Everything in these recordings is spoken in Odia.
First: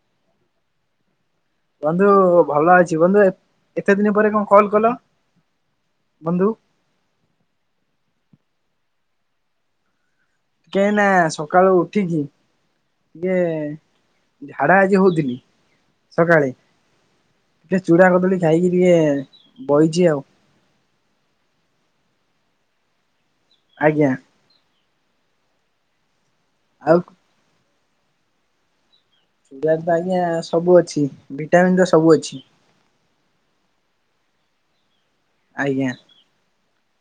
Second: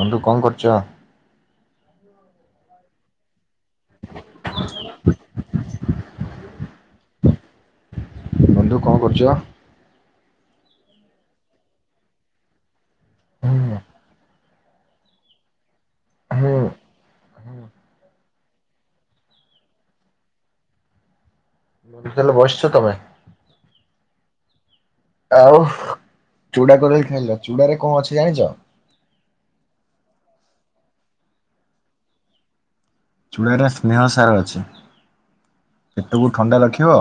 ମନ୍ଦୁ କଣ କରୁଚ। ବନ୍ଧୁ ଭଲ ଅଛି ବନ୍ଧୁ ଏତେ ଦିନ ପରେ କଣ କଲ୍ କଲ। ବନ୍ଧୁ। ବନ୍ଧୁ କଣ କରୁଚ। କେନା ସକାଳୁ ଉଠିକି ଟିକେ ହୁଁ ଝାଡା ଆଜି ହଉଥିଲି ସକାଳେ। ହୁଁ ଟିକେ ଚୁଡ଼ା କଦଳୀ ଖାଇକି ଟିକେ ବଇଚି ଆଉ। ତାହେଲେ ବସିଚ ତମେ। ଆଜ୍ଞା। ଆଉ ଚୁଡା ଆଉ କଦଳୀ ଖାଇଲ ଚୁଡାରେ କଣ ଅଛି ଜାଣିଛ? ଚୁଡାରେ ତ ଆଜ୍ଞା ସବୁ ଅଛି ଭିଟାମିିନ ତ ସବୁ ଅଛି। ଚୂଡ଼ାରେ ସ୍ନେହ ସାର ଅଛି। ଆଜ୍ଞା ପେଟକୁ ଥଣ୍ଡା ରଖିବ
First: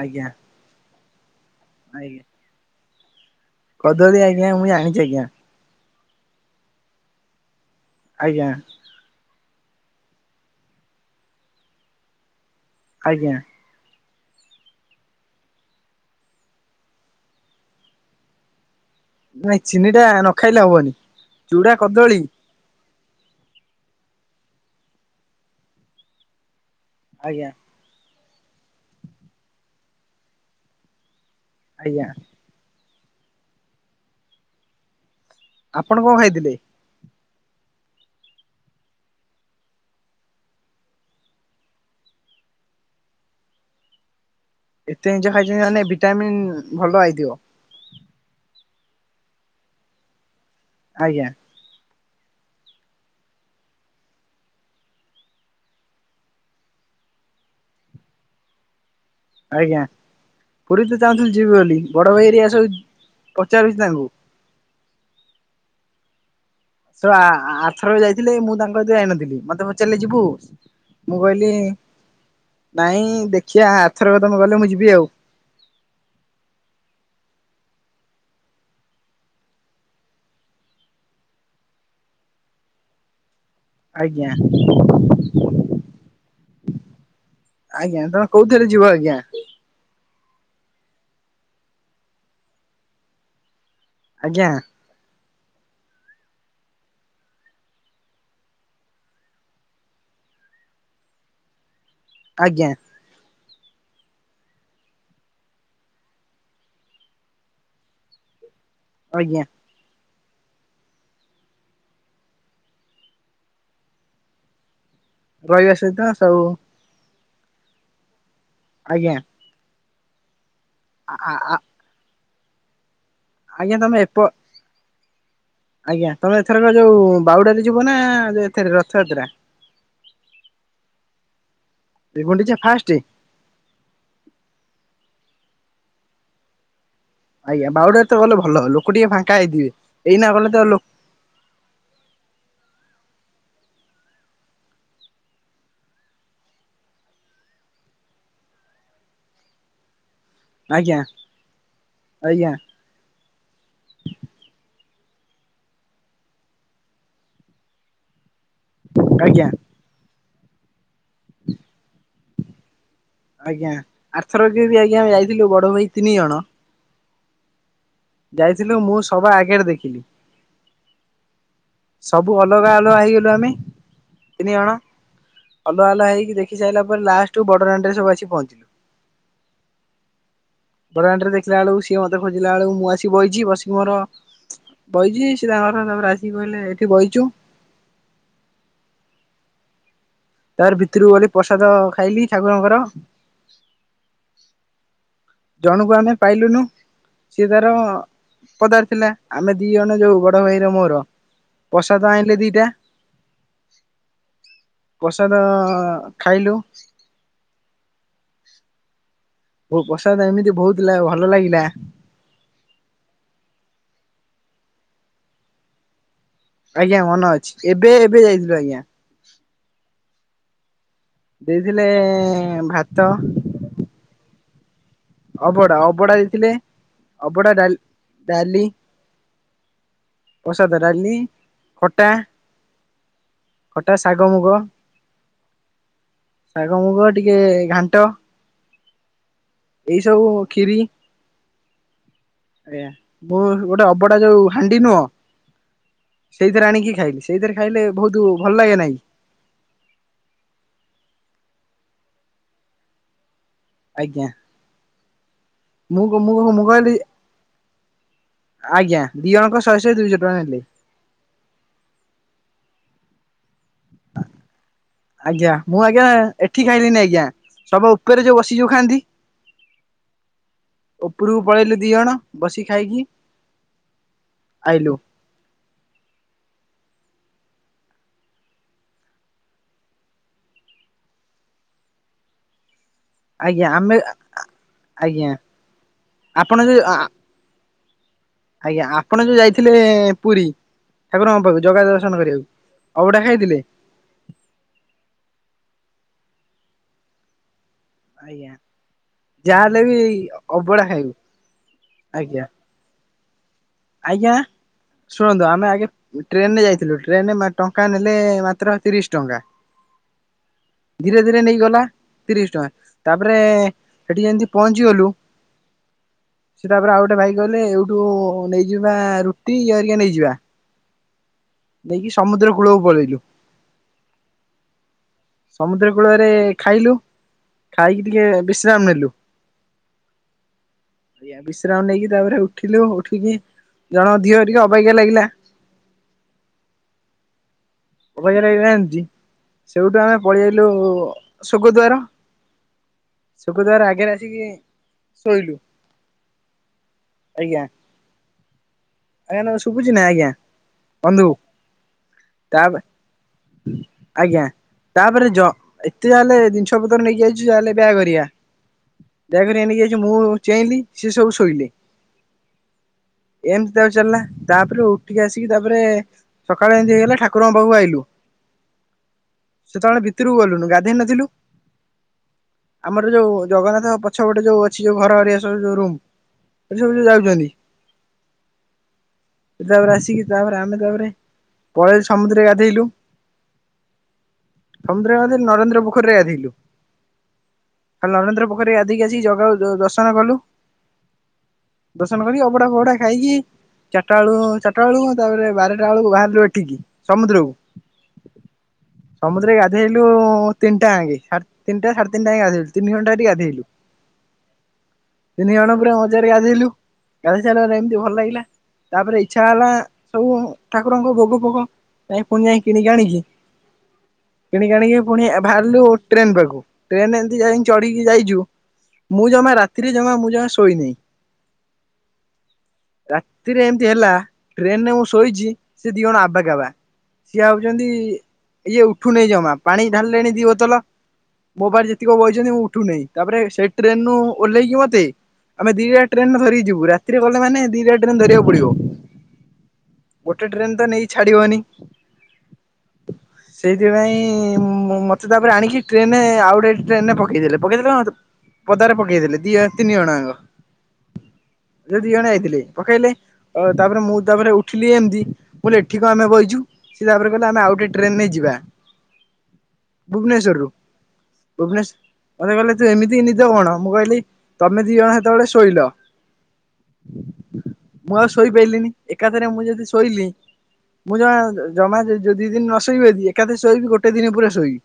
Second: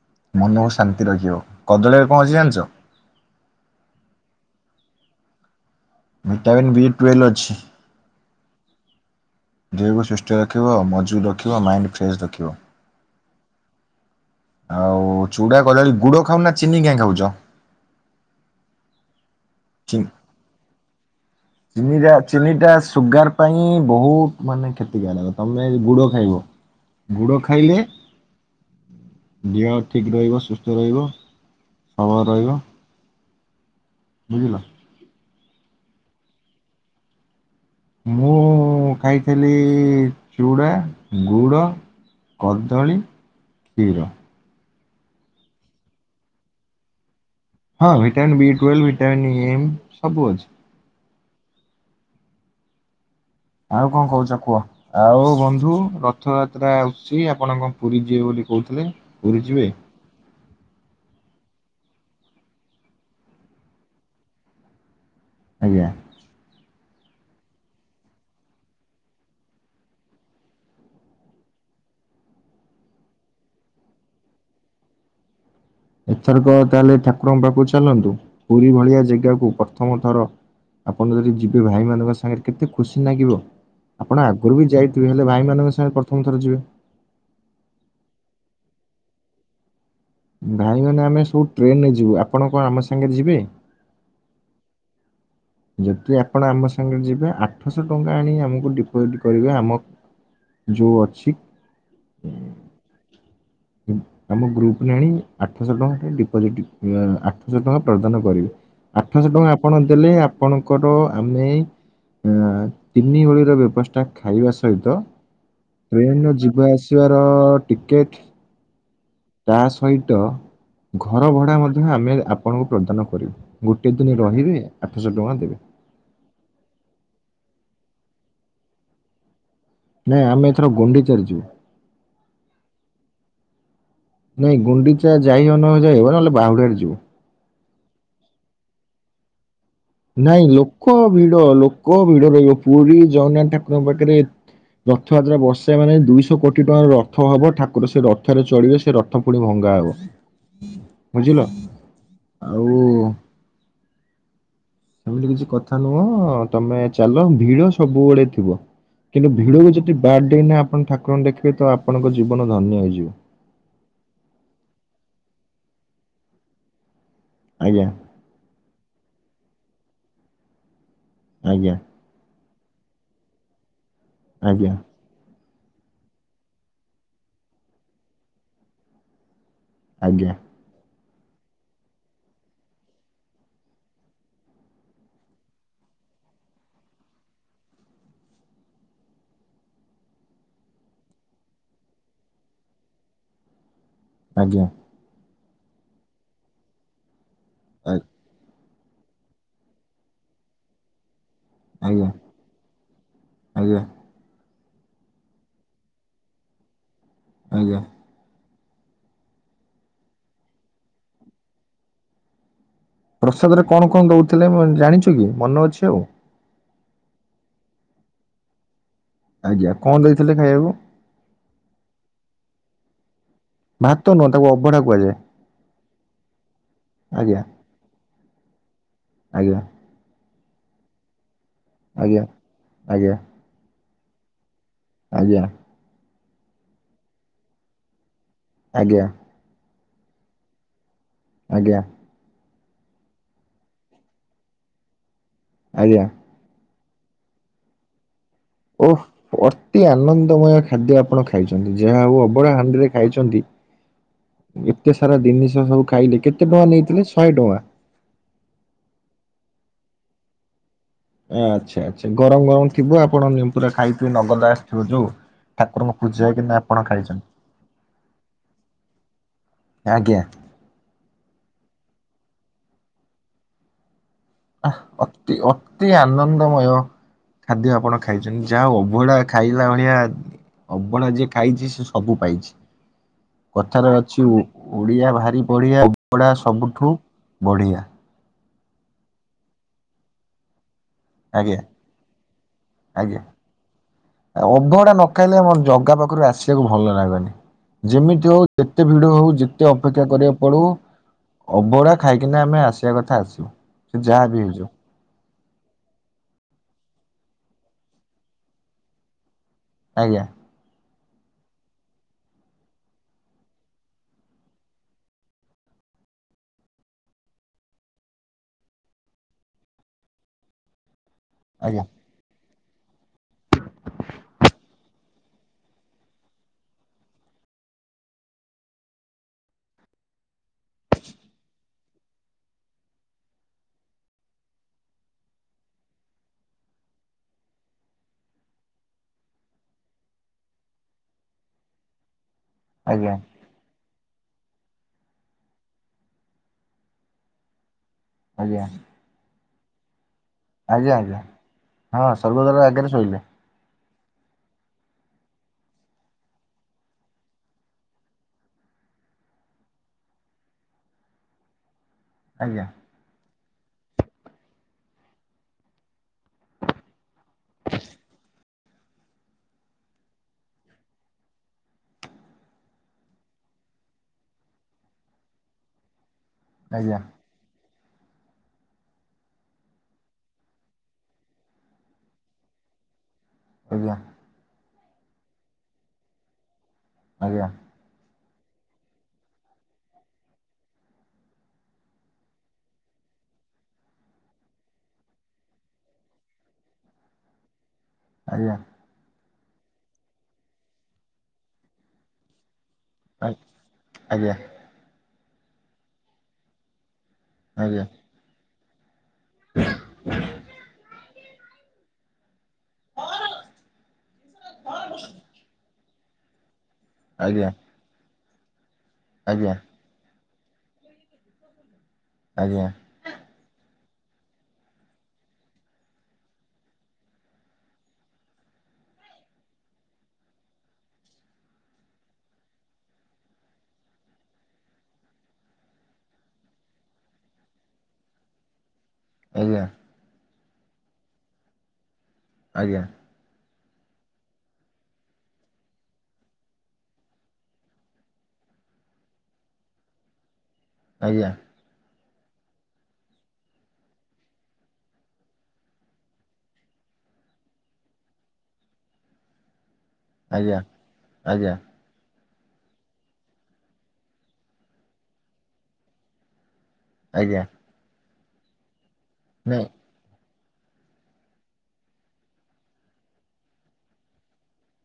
ଆଜ୍ଞା ମନକୁ ଶାନ୍ତି ରଖିବ। କଦଳୀରେ ଆଜ୍ଞା କଣ ଅଛି ଜାଣିଚ? କଦଳୀ ଆଜ୍ଞା ମୁଁ ଜାଣିଚି ଆଜ୍ଞା। ଭିଟାମିନ୍ ଭି ଟୁଏଲ ଅଛି। ଆଜ୍ଞା ଦେହକୁ ସୁସ୍ଥ ରଖିବ ମଜବୁତ ରଖିବ ମାଇଣ୍ଡ ଫ୍ରେଶ୍ ରଖିବ। ଆଜ୍ଞା ଆଉ ଚୁଡା କଦଳି ଗୁଡ ଖାଉନା ଚିନି କାହିଁ ଖାଉଛ ନାଇଁ ଚିନି ଟା ନ ଖାଇଲେ ହବନି ଚୁଡା କଦଳୀ ଚିନି ଟା ସ ସୁଗାର ପାଇଁ ବହୁତ ମାନେ କ୍ଷତିକାରକ ତୁମେ ଗୁଡ଼ ଖାଇବ। ଗୁଡ଼ ଆଜ୍ଞା ଖାଇଲେ ଦେହ ଠିକ ରହିବ ସୁସ୍ଥ ରହିବ। ଆଜ୍ଞା ସବଳ ରହିବ। ବୁଝିଲ। ଆପଣ କଣ ଖାଇଥିଲେ? ମୁଁ ଖାଇଥିଲି ଚୁଡ଼ା ଗୁଡ଼ କଦଳୀ କ୍ଷୀର। ଏତେ ଜିନିଚ ଖାଇଛନ୍ତି ମାନେ ଭିଟାମିନ ଭଲ ଆଇଥିବ। ହଁ vitamin B twelve vitamin E M ସବୁ ଅଛି। ଆଜ୍ଞା ଆଉ କଣ କହୁଛ କୁହ? ଆଉ ବନ୍ଧୁ ରଥଯାତ୍ରା ଆସୁଚି ଆପଣଙ୍କଣ ପୁରୀ ଯିବେ ବୋଲି କହୁଥିଲେ ପୁରୀ ଯିବେ ଆଜ୍ଞା ପୁରୀ ତ ଚାହୁଁଥିଲି ଯିବି ବୋଲି ବଡ ଭାଇ ହେରିଆ ସବୁ ପଚାରୁଛି ତାଙ୍କୁ ଆଜ୍ଞା ସ ଆ ଆଥରକ ଯାଇଥିଲେ ମୁଁ ତାଙ୍କ ଏତ ଯାଇନଥିଲି ମତେ ପଚାରିଲେ ଯିବୁ ମୁଁ କହିଲି ନାଇଁ ଦେଖିବା ଆଥରକ ତମ କଲେ ମୁଁ ଯିବି ଆଉ। ଏଥରକ ତାହେଲେ ଠାକୁରଙ୍କ ପାଖକୁ ଚାଲନ୍ତୁ ପୁରୀ ଭଳିଆ ଜେଗାକୁ ପ୍ରଥମ ଥର ଆପଣ ଯଦି ଯିବେ ଭାଇମାନଙ୍କ ସାଙ୍ଗରେ କେତେ ଖୁସି ଲାଗିବ ଆପଣ ଆଜ୍ଞା ଆଗରୁ ବି ଯାଇଥିବେ ହେଲେ ଭାଇ ମାନଙ୍କ ସାଙ୍ଗେ ପ୍ରଥମ ଥର ଯିବେ ଆଜ୍ଞା ତମେ କୋଉଥିରେ ଯିବ ଆଜ୍ଞା ଭାଇ ମାନେ ଆମେ ସବୁ ଟ୍ରେନରେ ଯିବୁ ଆପଣ କଣ ଆମ ସାଙ୍ଗରେ ଯିବେ? ଆଜ୍ଞା ଯଦି ଆପଣ ଆମ ସାଙ୍ଗରେ ଯିବେ ଆଠଶହ ଟଙ୍କା ଆଣି ଆମକୁ ଡିପୋଜିଟ୍ କରିବେ ଆମ ଯୋଉ ଅଛି। ଆଜ୍ଞା ହୁଁ ଆମ ଗ୍ରୁପ ନେ ଆଣି ଆଠଶହ ଟଙ୍କା ଡିପୋଜିଟ୍ ଆଁ ଆଠଶହ ଟଙ୍କା ପ୍ରଦାନ କରିବେ। ଆଠଶହ ଆଜ୍ଞା ଟଙ୍କା ଆପଣ ଦେଲେ ଆ ଆପଣଙ୍କର ଆମେ ତିନି ଓଳିର ବ୍ୟବସ୍ଥା ଖାଇବା ସହିତ ରହିବା ସହିତ ଟ୍ରେନର ସବୁ ଯିବା ଆସିବାର ଟିକେଟ ଆଜ୍ଞା ତା ସହିତ ଘର ଆ ଭଡ଼ା ମଧ୍ୟ ଆମେ ଆପଣଙ୍କୁ ପ୍ରଦାନ କରିବୁ। ଆଜ୍ଞା ଗୋଟେ ତମେ ଏପ ଦିନ ରହିବେ ଆଠଶହ ଟଙ୍କା ଦେବେ। ଆଜ୍ଞା ତମେ ଏଥର ଯୋଉ ବାଉଡାରେ ଯିବ ନା ଏଥରେ ରଥଯାତ୍ରା? ନାଇଁ ଆମେ ଏଥର ଗୁଣ୍ଡିଚା ରେ ଯିବୁ। ଗୁଣ୍ଡିଚା ଫାଷ୍ଟ ନାଇଁ ଗୁଣ୍ଡିଚା ଯାଇହ ନ ଯାଇ ହେବ ନହେଲେ ବାହୁଡ଼ାରେ ଯିବୁ। ଆଜ୍ଞା ବାଉଡାରେ ତ ଗଲେ ଭଲ ଲୋକ ଟିକେ ଫାଙ୍କା ହେଇଥିବେ। ଏଇନା ଗଲେ ନାଇଁ ତ ଲୋକ ଭିଡ ଲୋକ ଭିଡ ରହିବ ପୁରୀ ଜଗନ୍ନାଥ ଠାକୁରଙ୍କ ପାଖରେ ଏ ରଥଯାତ୍ରା ବର୍ଷେ ମାନେ ଦୁଇଶହ କୋଟି ଟଙ୍କାର ରଥ ହବ ଠାକୁର ସେ ରଥରେ ଚଳିବେ ସେ ରଥ ଥ ପୁଣି ଭଙ୍ଗା ହବ ଆଜ୍ଞା ବୁଝିଲ ଆଜ୍ଞା ଆଉ ସେମିତି କିଛି କଥା ନୁହଁ ତମେ ଚାଲ ଭିଡ ସବୁବେଳେ ଥିବ କିନ୍ତୁ ଆଜ୍ଞା ଭିଡକୁ ଜ ଯଦି ବ୍ୟାଡ ଡେ ନା ଆପଣ ଠାକୁରଙ୍କୁ ଦେଖିବେ ତ ଆପଣଙ୍କ ଜୀବନ ଧନ୍ୟ ହେଇଯିବ। ଆଜ୍ଞା ଆର୍ଥରବି ଆଜ୍ଞା ଆମେ ଯାଇଥିଲୁ ବଡ ଭାଇ ତିନି ଜଣ। ଆଜ୍ଞା। ଯାଇଥିଲୁ ମୁଁ ସବା ଆଗରେ ଦେଖିଲି। ଆଜ୍ଞା। ସବୁ ଅଲଗା ଅଲଗା ହେଇଗଲୁ ଆମେ, ତିନି ଆଜ୍ଞା ଜଣ। ଅଲଗା ଅଲଗା ହେଇକି ଦେଖି ସାରିଲା ପରେ ଲାଷ୍ଟକୁ ବଡ଼ଦାଣ୍ଡରେ ଆସିକି ପହଞ୍ଚିଲୁ। ଆଜ୍ଞା। ବଡ଼ଦାଣ୍ଡ ରେ ଦେଖିଲା ବେଳକୁ ସିଏ ମତେ ଖୋଜିଲା ବେଳକୁ ମୁଁ ଆସି ବଇଛି ବସିକି ମୋର ବଇଛି ସିଏ ତାଙ୍କର ତାପରେ ଆସିକି କହିଲେ ଏଠି ବଇଛୁ। ତାପରେ ଭିତରକୁ ଗଲି ପ୍ରସାଦ ଖାଇଲି ଠାକୁରଙ୍କର। ଆଜ୍ଞା। ଜଣକୁ ଆମେ ପାଇଲୁନୁ ସିଏ ତାର ପଦାରେ ଥିଲା। ଆମେ ଦି ଜଣ ଯୋଉ ବଡ ଭାଇର ମୋର ଆଜ୍ଞା ପ୍ରସାଦ ଆଣିଲେ ଦିଟା। ଆଜ୍ଞା ପ୍ରସାଦ ଖାଇଲୁ। ଆଜ୍ଞା। ହୋ ପ୍ରସାଦ ଏମିତି ବହୁଥିଲା ଭଲ ଲାଗିଲା। ପ୍ରସାଦ ରେ କଣ କଣ ଦଉଥିଲେ ମ ଜାଣିଛୁ କି ମନେ ଅଛି ଆଉ? ଆଜ୍ଞା ମନ ଅଛି, ଏବେ ଏବେ ଯାଇଥିଲୁ ଆଜ୍ଞା। ଆଜ୍ଞା କଣ ଦେଇଥିଲେ ଖାଇବାକୁ? ଦେଇଥିଲେ ଭାତ। ଭାତ ନୁହଁ ତାକୁ ଅବଢା କୁହାଯାଏ। ଅବଡା ଅବଡା ଦେଇଥିଲେ ଆଜ୍ଞା ଅବଡା ଡା-ଡାଲି। ଆଜ୍ଞା। ପ୍ରସାଦ ଡାଲି, ଖଟା, ଆଜ୍ଞା ଆଜ୍ଞା ଖଟା, ଶାଗ ମୁଗ। ଆଜ୍ଞା। ଶାଗ ମୁଗ ଟିକେ ଘାଣ୍ଟ। ଆଜ୍ଞା। ଏଇ ସବୁ ଖିରି ଆଜ୍ଞା। ଆଜ୍ଞା ମୁଁ ଗୋଟେ ଅବଡା ଯୋଉ ହାଣ୍ଡି ନୁହଁ ଆଜ୍ଞା। ସେଇଥିରେ ଆଣିକି ଖାଇଲି, ସେଇଥିରେ ଖାଇଲେ ବହୁତ ଭଲ ଲାଗେ ନା କି? ଓଃ ଅତି ଆନନ୍ଦମୟ ଖାଦ୍ୟ ଆପଣ ଖାଇଛନ୍ତି, ଯାହା ହଉ ଅବଢା ହାଣ୍ଡିରେ ଖାଇଛନ୍ତି। ଆଜ୍ଞା ଏତେ ସାରା ଜିନିଷ ସବୁ ମୁଁ ଖାଇଲେ, କେତେ ମୁଁ ମୁଁ ଟଙ୍କା କହିଲି ନେଇଥିଲେ ଶହେ ଟଙ୍କା? ଆଜ୍ଞା ଦି ଜଣଙ୍କର ଶହ ଶହେ ଦୁଇଶହ ଟଙ୍କା ନେଲେ। ଆଛା ଆଛା ଗରମ ଗରମ ଥିବ ଆପଣ ନିମ୍ ପୁରା ଖାଇ ଥିବେ ନଗଦ ଆସଥିବ ଯୋଉ। ଆଜ୍ଞା ମୁଁ ଠାକୁରଙ୍କ ଆଜ୍ଞା ପୂଜା ହେଇକିନା ଏଠି ଆପଣ ଖାଇଲିିନି ଆଜ୍ଞା, ଖାଇଛନ୍ତି ସବୁ ଉପରେ ଯୋଉ ବସିକି ସବୁ ଖାଆନ୍ତି? ଆଜ୍ଞା। ଉପରକୁ ପଳେଇଲୁ ଦି ଜଣ ବସି ଖାଇକି ଆହ୍ ଆଇଲୁ। ଅତି ଅତି ଆନନ୍ଦମୟ ଖାଦ୍ୟ ଆପଣ ଖାଇଛନ୍ତି, ଯାହା ହଉ ଅବଢା ଖାଇଲା ଭଳିଆ ଅବଢା ଯିଏ ଖାଇଛି ସେ ସବୁ ପାଇଛି। ଆଜ୍ଞା କଥାରେ ଆମେ ଅଛି ଓ-ଓଡିଆ ଆଜ୍ଞା ଭାରି ବଢିଆ, ଅବଢ଼ା ଆପଣ ଯୋଉ ଆ ସବୁଠୁ ବଢିଆ। ଆଜ୍ଞା ଆପଣ ଯୋଉ ଯାଇଥିଲେ ପୁରୀ। ଠାକୁରଙ୍କ ଆଜ୍ଞା ପାଖକୁ ଜଗା ଦର୍ଶନ କରିବାକୁ, ଅବଢ଼ା ଖାଇଥିଲେ? ଅବଢ଼ା ନଖାଇଲେ ଆମର ଜଗା ପାଖରୁ ଆସିବାକୁ ଭଲ ଲାଗେନି। ଯେମିତି ହଉ ଆଜ୍ଞା ଯେତେ ଭିଡ ହଉ ଯେତେ ଯାହାହେଲେ ବି ଅପେକ୍ଷା କରିବାକୁ ପଡୁ ଅବଢା ଖାଇବୁ ଅବଢା ଆଜ୍ଞା ଖାଇକିନା ଆମେ ଆସିବା କଥା ଆସିବୁ। ସେ ଯାହା ଆଜ୍ଞା? ବି ହେଇଯାଉ ଶୁଣନ୍ତୁ ଆମେ ଆଗେ ଟ୍ରେନରେ ଯାଇଥିଲୁ, ଟ୍ରେନରେ ଟଙ୍କା ନେଲେ ମାତ୍ର ତିରିଶ ଟଙ୍କା। ଆଜ୍ଞା। ଧୀରେ ଧୀରେ ନେଇଗଲା। ତିରିଶ ଟଙ୍କା ତାପରେ ସେଠି ଯେମିତି ପହଞ୍ଚିଗଲୁ। ସେ ତାପରେ ଆଉ ଗୋଟେ ଭାଇ କହିଲେ ଏଇଠୁ ନେଇଯିବା ରୁଟି ଇଏହେରିକା ନେଇଯିବା। ଆଜ୍ଞା ସମୁଦ୍ର କୂଳକୁ ପଳେଇଲୁ। ସମୁଦ୍ର କୂଳରେ ଖାଇଲୁ ଖାଇକି ଟିକେ ବିଶ୍ରାମ ନେଲୁ। ଏଆ ବିଶ୍ରାମ ନେଇକି ତାପରେ ଉଠିଲୁ ଉଠିକି ଜଣଙ୍କ ଦିହ ଟିକେ ଅବାଗିଆ ଲାଗିଲା। ଅବାଗିଆ ଲାଗିଲା ଯେମିତି ସେଇଠୁ ଆମେ ପଳେଇଆଇଲୁ ସୋଗଦ୍ୱାର। ଆଜ୍ଞା। ସୋକଦ୍ୱାର ଆଗରେ ଆସିକି ଶୋଇଲୁ ଆଜ୍ଞା। ଆଜ୍ଞା। ଆଜ୍ଞା ନା ଶୁଭୁଚି ନା ଆଜ୍ଞା। ଆଜ୍ଞା ଆଜ୍ଞା ବନ୍ଧୁ ହଁ ସ୍ଵଗଦ୍ୱାର ତାପରେ ଆଗରେ ଶୋଇଲେ। ଆଜ୍ଞା। ତାପରେ ଯ ଏତେ ଯାହାହେଲେ ଜିନିଷ ପତ୍ର ନେଇକି ଆଇଚୁ ଯାହେଲେ ବ୍ୟାଗ ହେରିକା। ବ୍ୟାଗ୍ ହେରିକା ନେଇକି ଆଇଚି ମୁଁ ଚେଇଁଲି ସେ ସବୁ ଶୋଇଲେ। ଆଜ୍ଞା। ଏମିତି ତାପରେ ଚାଲିଲା ତାପରେ ଉଠିକି ଆସିକି ତାପରେ ସକାଳେ ଏମିତି ହେଇଗଲା ଠାକୁରଙ୍କ ପାଖକୁ ଆଇଲୁ। ସେତେବେଳେ ଭିତୁରୁକୁ ଗଲୁନୁ ଗାଧେଇ ନଥିଲୁ। ଆମର ଯୋଉ ଜଗନ୍ନାଥଙ୍କ ପଛପଟେ ଯୋଉ ଅଛି ଯୋଉ ଘର ହରିଆ ସବୁ ଯୋଉ ରୁମ୍ ଏ ଆଜ୍ଞା ସବୁ ଯୋଉ ଯାଉଛନ୍ତି। ତାପରେ ଆସିକି ତାପରେ ଆମେ ତାପରେ ପଳେଇ ସମୁଦ୍ରରେ ଗାଧେଇଲୁ। ଆଜ୍ଞା। ସମୁଦ୍ର ରେ ଗାଧେଇଲୁ ନରେନ୍ଦ୍ର ପୋଖରୀରେ ଗାଧେଇଲୁ। ଆଜ୍ଞା। ନରେନ୍ଦ୍ର ପୋଖରୀ ରେ ଗାଧେଇକି ଆସି ଜଗା କୁ ଦର୍ଶନ କଲୁ। ଦର୍ଶନ କରି ଅଭଡା ଫବଡ ଖାଇକି ଚାରିଟା ବେଳୁ ଚାରଟା ବେଳୁ ତାପରେ ବାରଟା ବେଳକୁ ବାହାରିଲୁ ଏଠିକି ସମୁଦ୍ରକୁ। ଆଜ୍ଞା। ସମୁଦ୍ରରେ ଗାଧୋଇଲୁ ତିନିଟା ଯାଙ୍କେ ସା ତିନିଟା ସାଢେ ତିିନିଟା ଯାଙ୍କେ ଗାଧୋଇଲୁ। ତିନି ଘଣ୍ଟା ଟି ଗାଧେଇଲୁ ଆଜ୍ଞା। ତିନି ଜଣ ପୁରା ମଜାରେ ଗାଧେଇଲୁ। ଗାଧେଇସାରିଲା ପରେ ଆଜ୍ଞା ଏମିତି ଭଲ ଲାଗିଲା ତାପରେ ଇଚ୍ଛା ହେଲା ସବୁ ଠାକୁରଙ୍କୁ ଭୋଗ ଫୋଗ ନାଇଁ ପୁଣି ଯାଇକି କିଣିକି ଆଣିକି ପୁଣି ବାହାରିଲୁ ଟ୍ରେନ ପାଖକୁ ଟ୍ରେନ ଏମିତି ଆଜ୍ଞା ଯାଇ ଚଢିକି ଯାଇଚୁ ମୁଁ ଆଜ୍ଞା ଜମା ରାତିରେ ଜମା ମୁଁ ଜମା ଶୋଇନି। ଆଜ୍ଞା। ରାତିରେ ଏମିତି ହେଲା ଟ୍ରେନରେ ମୁଁ ଶୋଇଚି ସେ ଦିଜଣ ଆବା କାବା। ସିଏ ଭାବୁଛନ୍ତି ଇଏ ଉଠୁନି ଜମା ପାଣି ଢାଲିଲେଣି ଦିବୋତଲ। ମୋ ପାଖରେ ଯେତିକ ବଇଛନ୍ତି ମୁଁ ଉଠୁନାହିଁ ତାପରେ ସେ ଟ୍ରେନରୁୁ ଓହ୍ଲେଇକି ମତେ ଆମେ ଦିଟା ଟ୍ରେନ ଧରିଯିବୁ ରାତିରେ ଗଲେ ମାନେ ଦିଟା ଟ୍ରେନ ଧରିବାକୁ ପଡିବ। ଆଜ୍ଞା। ଗୋଟେ ଟ୍ରେନ ତ ନେଇ ଛାଡିବନି। ଆଜ୍ଞା। ସେଇଥିପାଇଁ ମତେ ତାପରେ ଆଣିକି ଟ୍ରେନରେ ଆଉ ଗୋଟେ ଟ୍ରେନରେ ପକେଇଦେଲେ ପକେଇଦେଲେ କଣ ପଦାରେ ପକେଇଥିଲେ ଦି ତିନି ଜଣ ଆଙ୍କ। ଆଜ୍ଞା। ଯଉ ଦି ଜଣେ ଯାଇଥିଲେ ପକେଇଲେ। ଅ ତାପରେ ମୁଁ ତାପରେ ଉଠିଲି ଏମତି ମୁଁ କହିଲି ଏଠି କଣ ଆମେ ବଇଛୁ। ସିଏ ତାପରେ କହିଲେ ଆମେ ଆଉେ ଗୋଟେ ଟ୍ରେନରେ ଯିବା ଆଜ୍ଞା ଭୁବନେଶ୍ଵରରୁୁ ଆଜ୍ଞା ଭୁବନେଶ୍ ମତେ କହିଲେ ତୁ ଏମିତି ନିଦ କଣ। ମୁଁ କହିଲି ତମେ ଦି ଜଣ ହେତେବେଳେ ଶୋଇଲ। ଆଜ୍ଞା। ମୁଁ ଆଉ ଶୋଇ ପାରିଲିନି ଏକାଥରେ ମୁଁ ନାଇଁ ଯଦି ଶୋଇଲି ମୁଁ ଜମା ଜମା ଯଦି ଦି ଦିନ ନ ଶୋଇବି ଯଦି ଏକାଥରେ ଶୋଇବି ଗୋଟେ ଦିନ ପୁରା ଶୋଇବି।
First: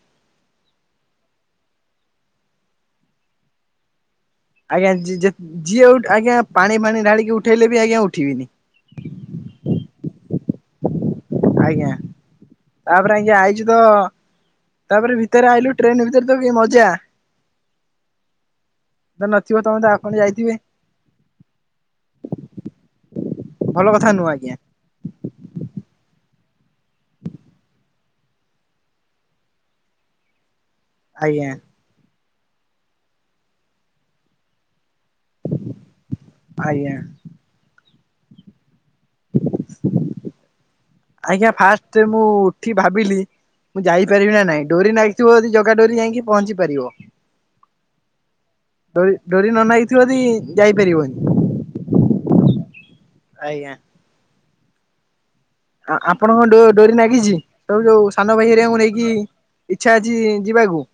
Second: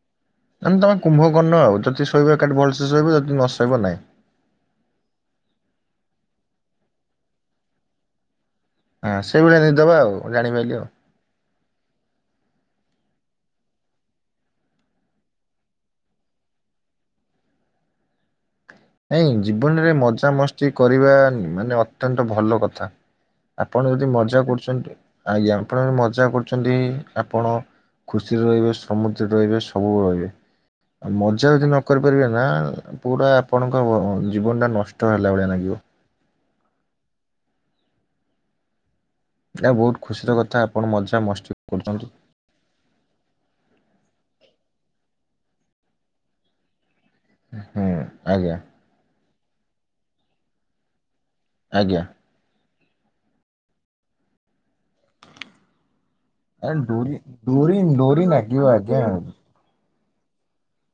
ମାନେ ତମେ କୁମ୍ଭକର୍ଣ୍ଣ ଆଉ ଯଦି ଶୋଇବେ ଏକାଠି ଭଲସେ ଶୋଇବେ ଯଦି ନ ଶୋଇବ ନାହିଁ। ଆଜ୍ଞା ଯି-ଯେ-ଯିଏ ଆଜ୍ଞା ପାଣି ଫାଣି ଢାଳିକି ଉଠେଇଲେ ବି ଆଜ୍ଞା ଉଠିବିନି। ଆଁ ସେଇଭଳିଆ ନିଦ ବା ଆଉ ମୁଁ ଜାଣିପାଇଲି ଆଉ। ଆଜ୍ଞା ତାପରେ ଆଜ୍ଞା ଆଇଚୁ ତ ତାପରେ ଭିତରେ ଆଇଲୁ ଟ୍ରେନ ଭିତରେ ତ କି ମଜା। ତ ନାଇଁ ନଥିବ ତମେ ତ ଜୀବନରେ ଆପଣ ଯାଇଥିବେ ମଜାମସ୍ତି କରିବା ମାନେ ଅତ୍ୟନ୍ତ ଭଲ କଥା। ଭଲ ଆପଣ ଯଦି କଥା ନୁହଁ ମଜା ଆଜ୍ଞା କରୁଚନ୍ତି। ଆଜ୍ଞା ଆପଣ ଯଦି ମଜା କରୁଚନ୍ତି ଆପଣ ଖୁସିରେ ରହିବେ, ସମୃଦ୍ଧିରେ ରହିବେ, ସବୁବେଳେ ରହିବେ। ଆଜ୍ଞା ମଜା ଯଦି ନ କରି ପାରିବେ ନା ପୁରା ଆପଣଙ୍କ ଜୀବନଟା ନଷ୍ଟ ହେଲା ଭଳିଆ ଲାଗିବ। ଆଜ୍ଞା। ଯାହା ହୋଉ ବୋହୁତ ଖୁସିର କଥା ଆପଣ ମଜା ମସ୍ତି କରୁଚନ୍ତି। ଏଠି ଭାବିଲି ମୁଁ ଯାଇପାରିବି ନା ନାଇଁ ଡୋରି ନାଗିଥିବ ଯଦି ଜଗା ଡୋରି ଯାଇକି ପହଞ୍ଚି ପାରିବ। ହୁଁ ଆଜ୍ଞା। ଡୋରି ଡୋରି ନ ନାଗିଥିବ ଯଦି ଯାଇପାରିବନି। ଆଜ୍ଞା। ଆଜ୍ଞା। ଆ-ଆପଣଙ୍କ ଆ ଡୋରି ନାଗିଚି ଡୋରି ତମେ ଯୋଉ ଡୋରି ସାନ ଭାଇ ଲାଗିବ ହେରିକା ଙ୍କୁ ଆଜ୍ଞା ନେଇକି ଇଚ୍ଛା ଅଛି ଯିବାକୁ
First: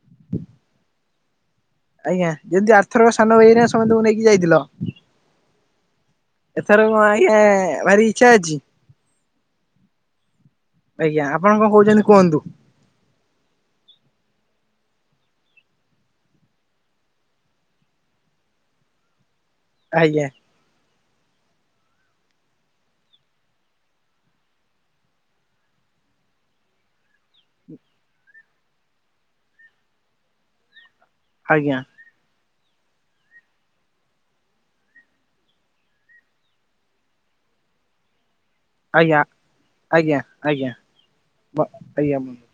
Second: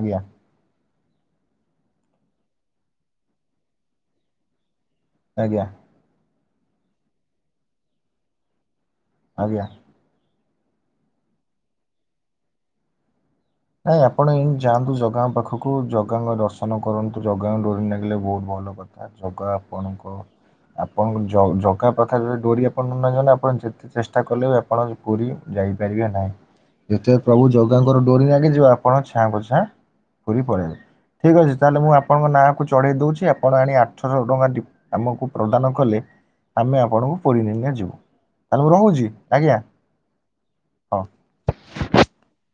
ଆଜ୍ଞା। ଆଜ୍ଞା ଯେମିତି ଆର୍ଥର ସାନ ଭାଇ ହେରିକ ସମସ୍ତୁ କୁ ନେଇକି ଯାଇଥିଲ। ଆଜ୍ଞା। ଏଥର କଣ ଆଜ୍ଞା ଭାରି ଇଚ୍ଛା ଅଛି। ଆଜ୍ଞା। ‌ ଆଜ୍ଞା ଆପଣ କଣ କହୁଚନ୍ତି କୁହନ୍ତୁ। ନାଇଁ ଆପଣ ଏଇ ଯାଆନ୍ତୁ ଜଗାଙ୍କ ପାଖକୁ ଜଗାଙ୍କ ଦର୍ଶନ କରନ୍ତୁ। ଜଗାଙ୍କ ଡୋରି ନାଗିଲେ ବୋହୁତ ଭଲ କଥା। ଆ ଜଗା ଆପଣଙ୍କ ଆଜ୍ଞା ଆପଣଙ୍କୁ ଜଗା ପାଖରେ ଡୋରି ଆପଣ ନଲାଗି ଗଲେ ଆପଣ ଯେ ତେ ଚେଷ୍ଟା କଲେ ବି ଆପଣ ପୁରୀ ଯାଇପାରିବେ ନାହିଁ। ଯେତେବେଳେ ପ୍ରଭୁ ଜଗାଙ୍କର ଡୋରି ନା [unintelligible] ଆପଣ ଛାଆଁ କ ଛାଆଁ ପୁରି ପଳେଇଲେ ଠିକ୍ ଅଛି ଆଜ୍ଞା ତାହେଲେ ମୁଁ ଆପ ଣଙ୍କ ନାଁକୁ ଚଢେଇ ଦୋଉଚି ଆପଣ ଆଣି ଆଠଶହ ଟଙ୍କା ଡିପ ଆମକୁ ପ୍ରଦାନ କଲେ ଆମେ ଆପଣଙ୍କୁ ପୁରି ନେଇକି ନା ଯିବୁ ତାହେଲେ ମୁଁ ରହୁଚି ଆଜ୍ଞା। ଆଜ୍ଞା ଆଜ୍ଞା ହଁ। ବ ଆଜ୍ଞା ବନ୍ଧୁ।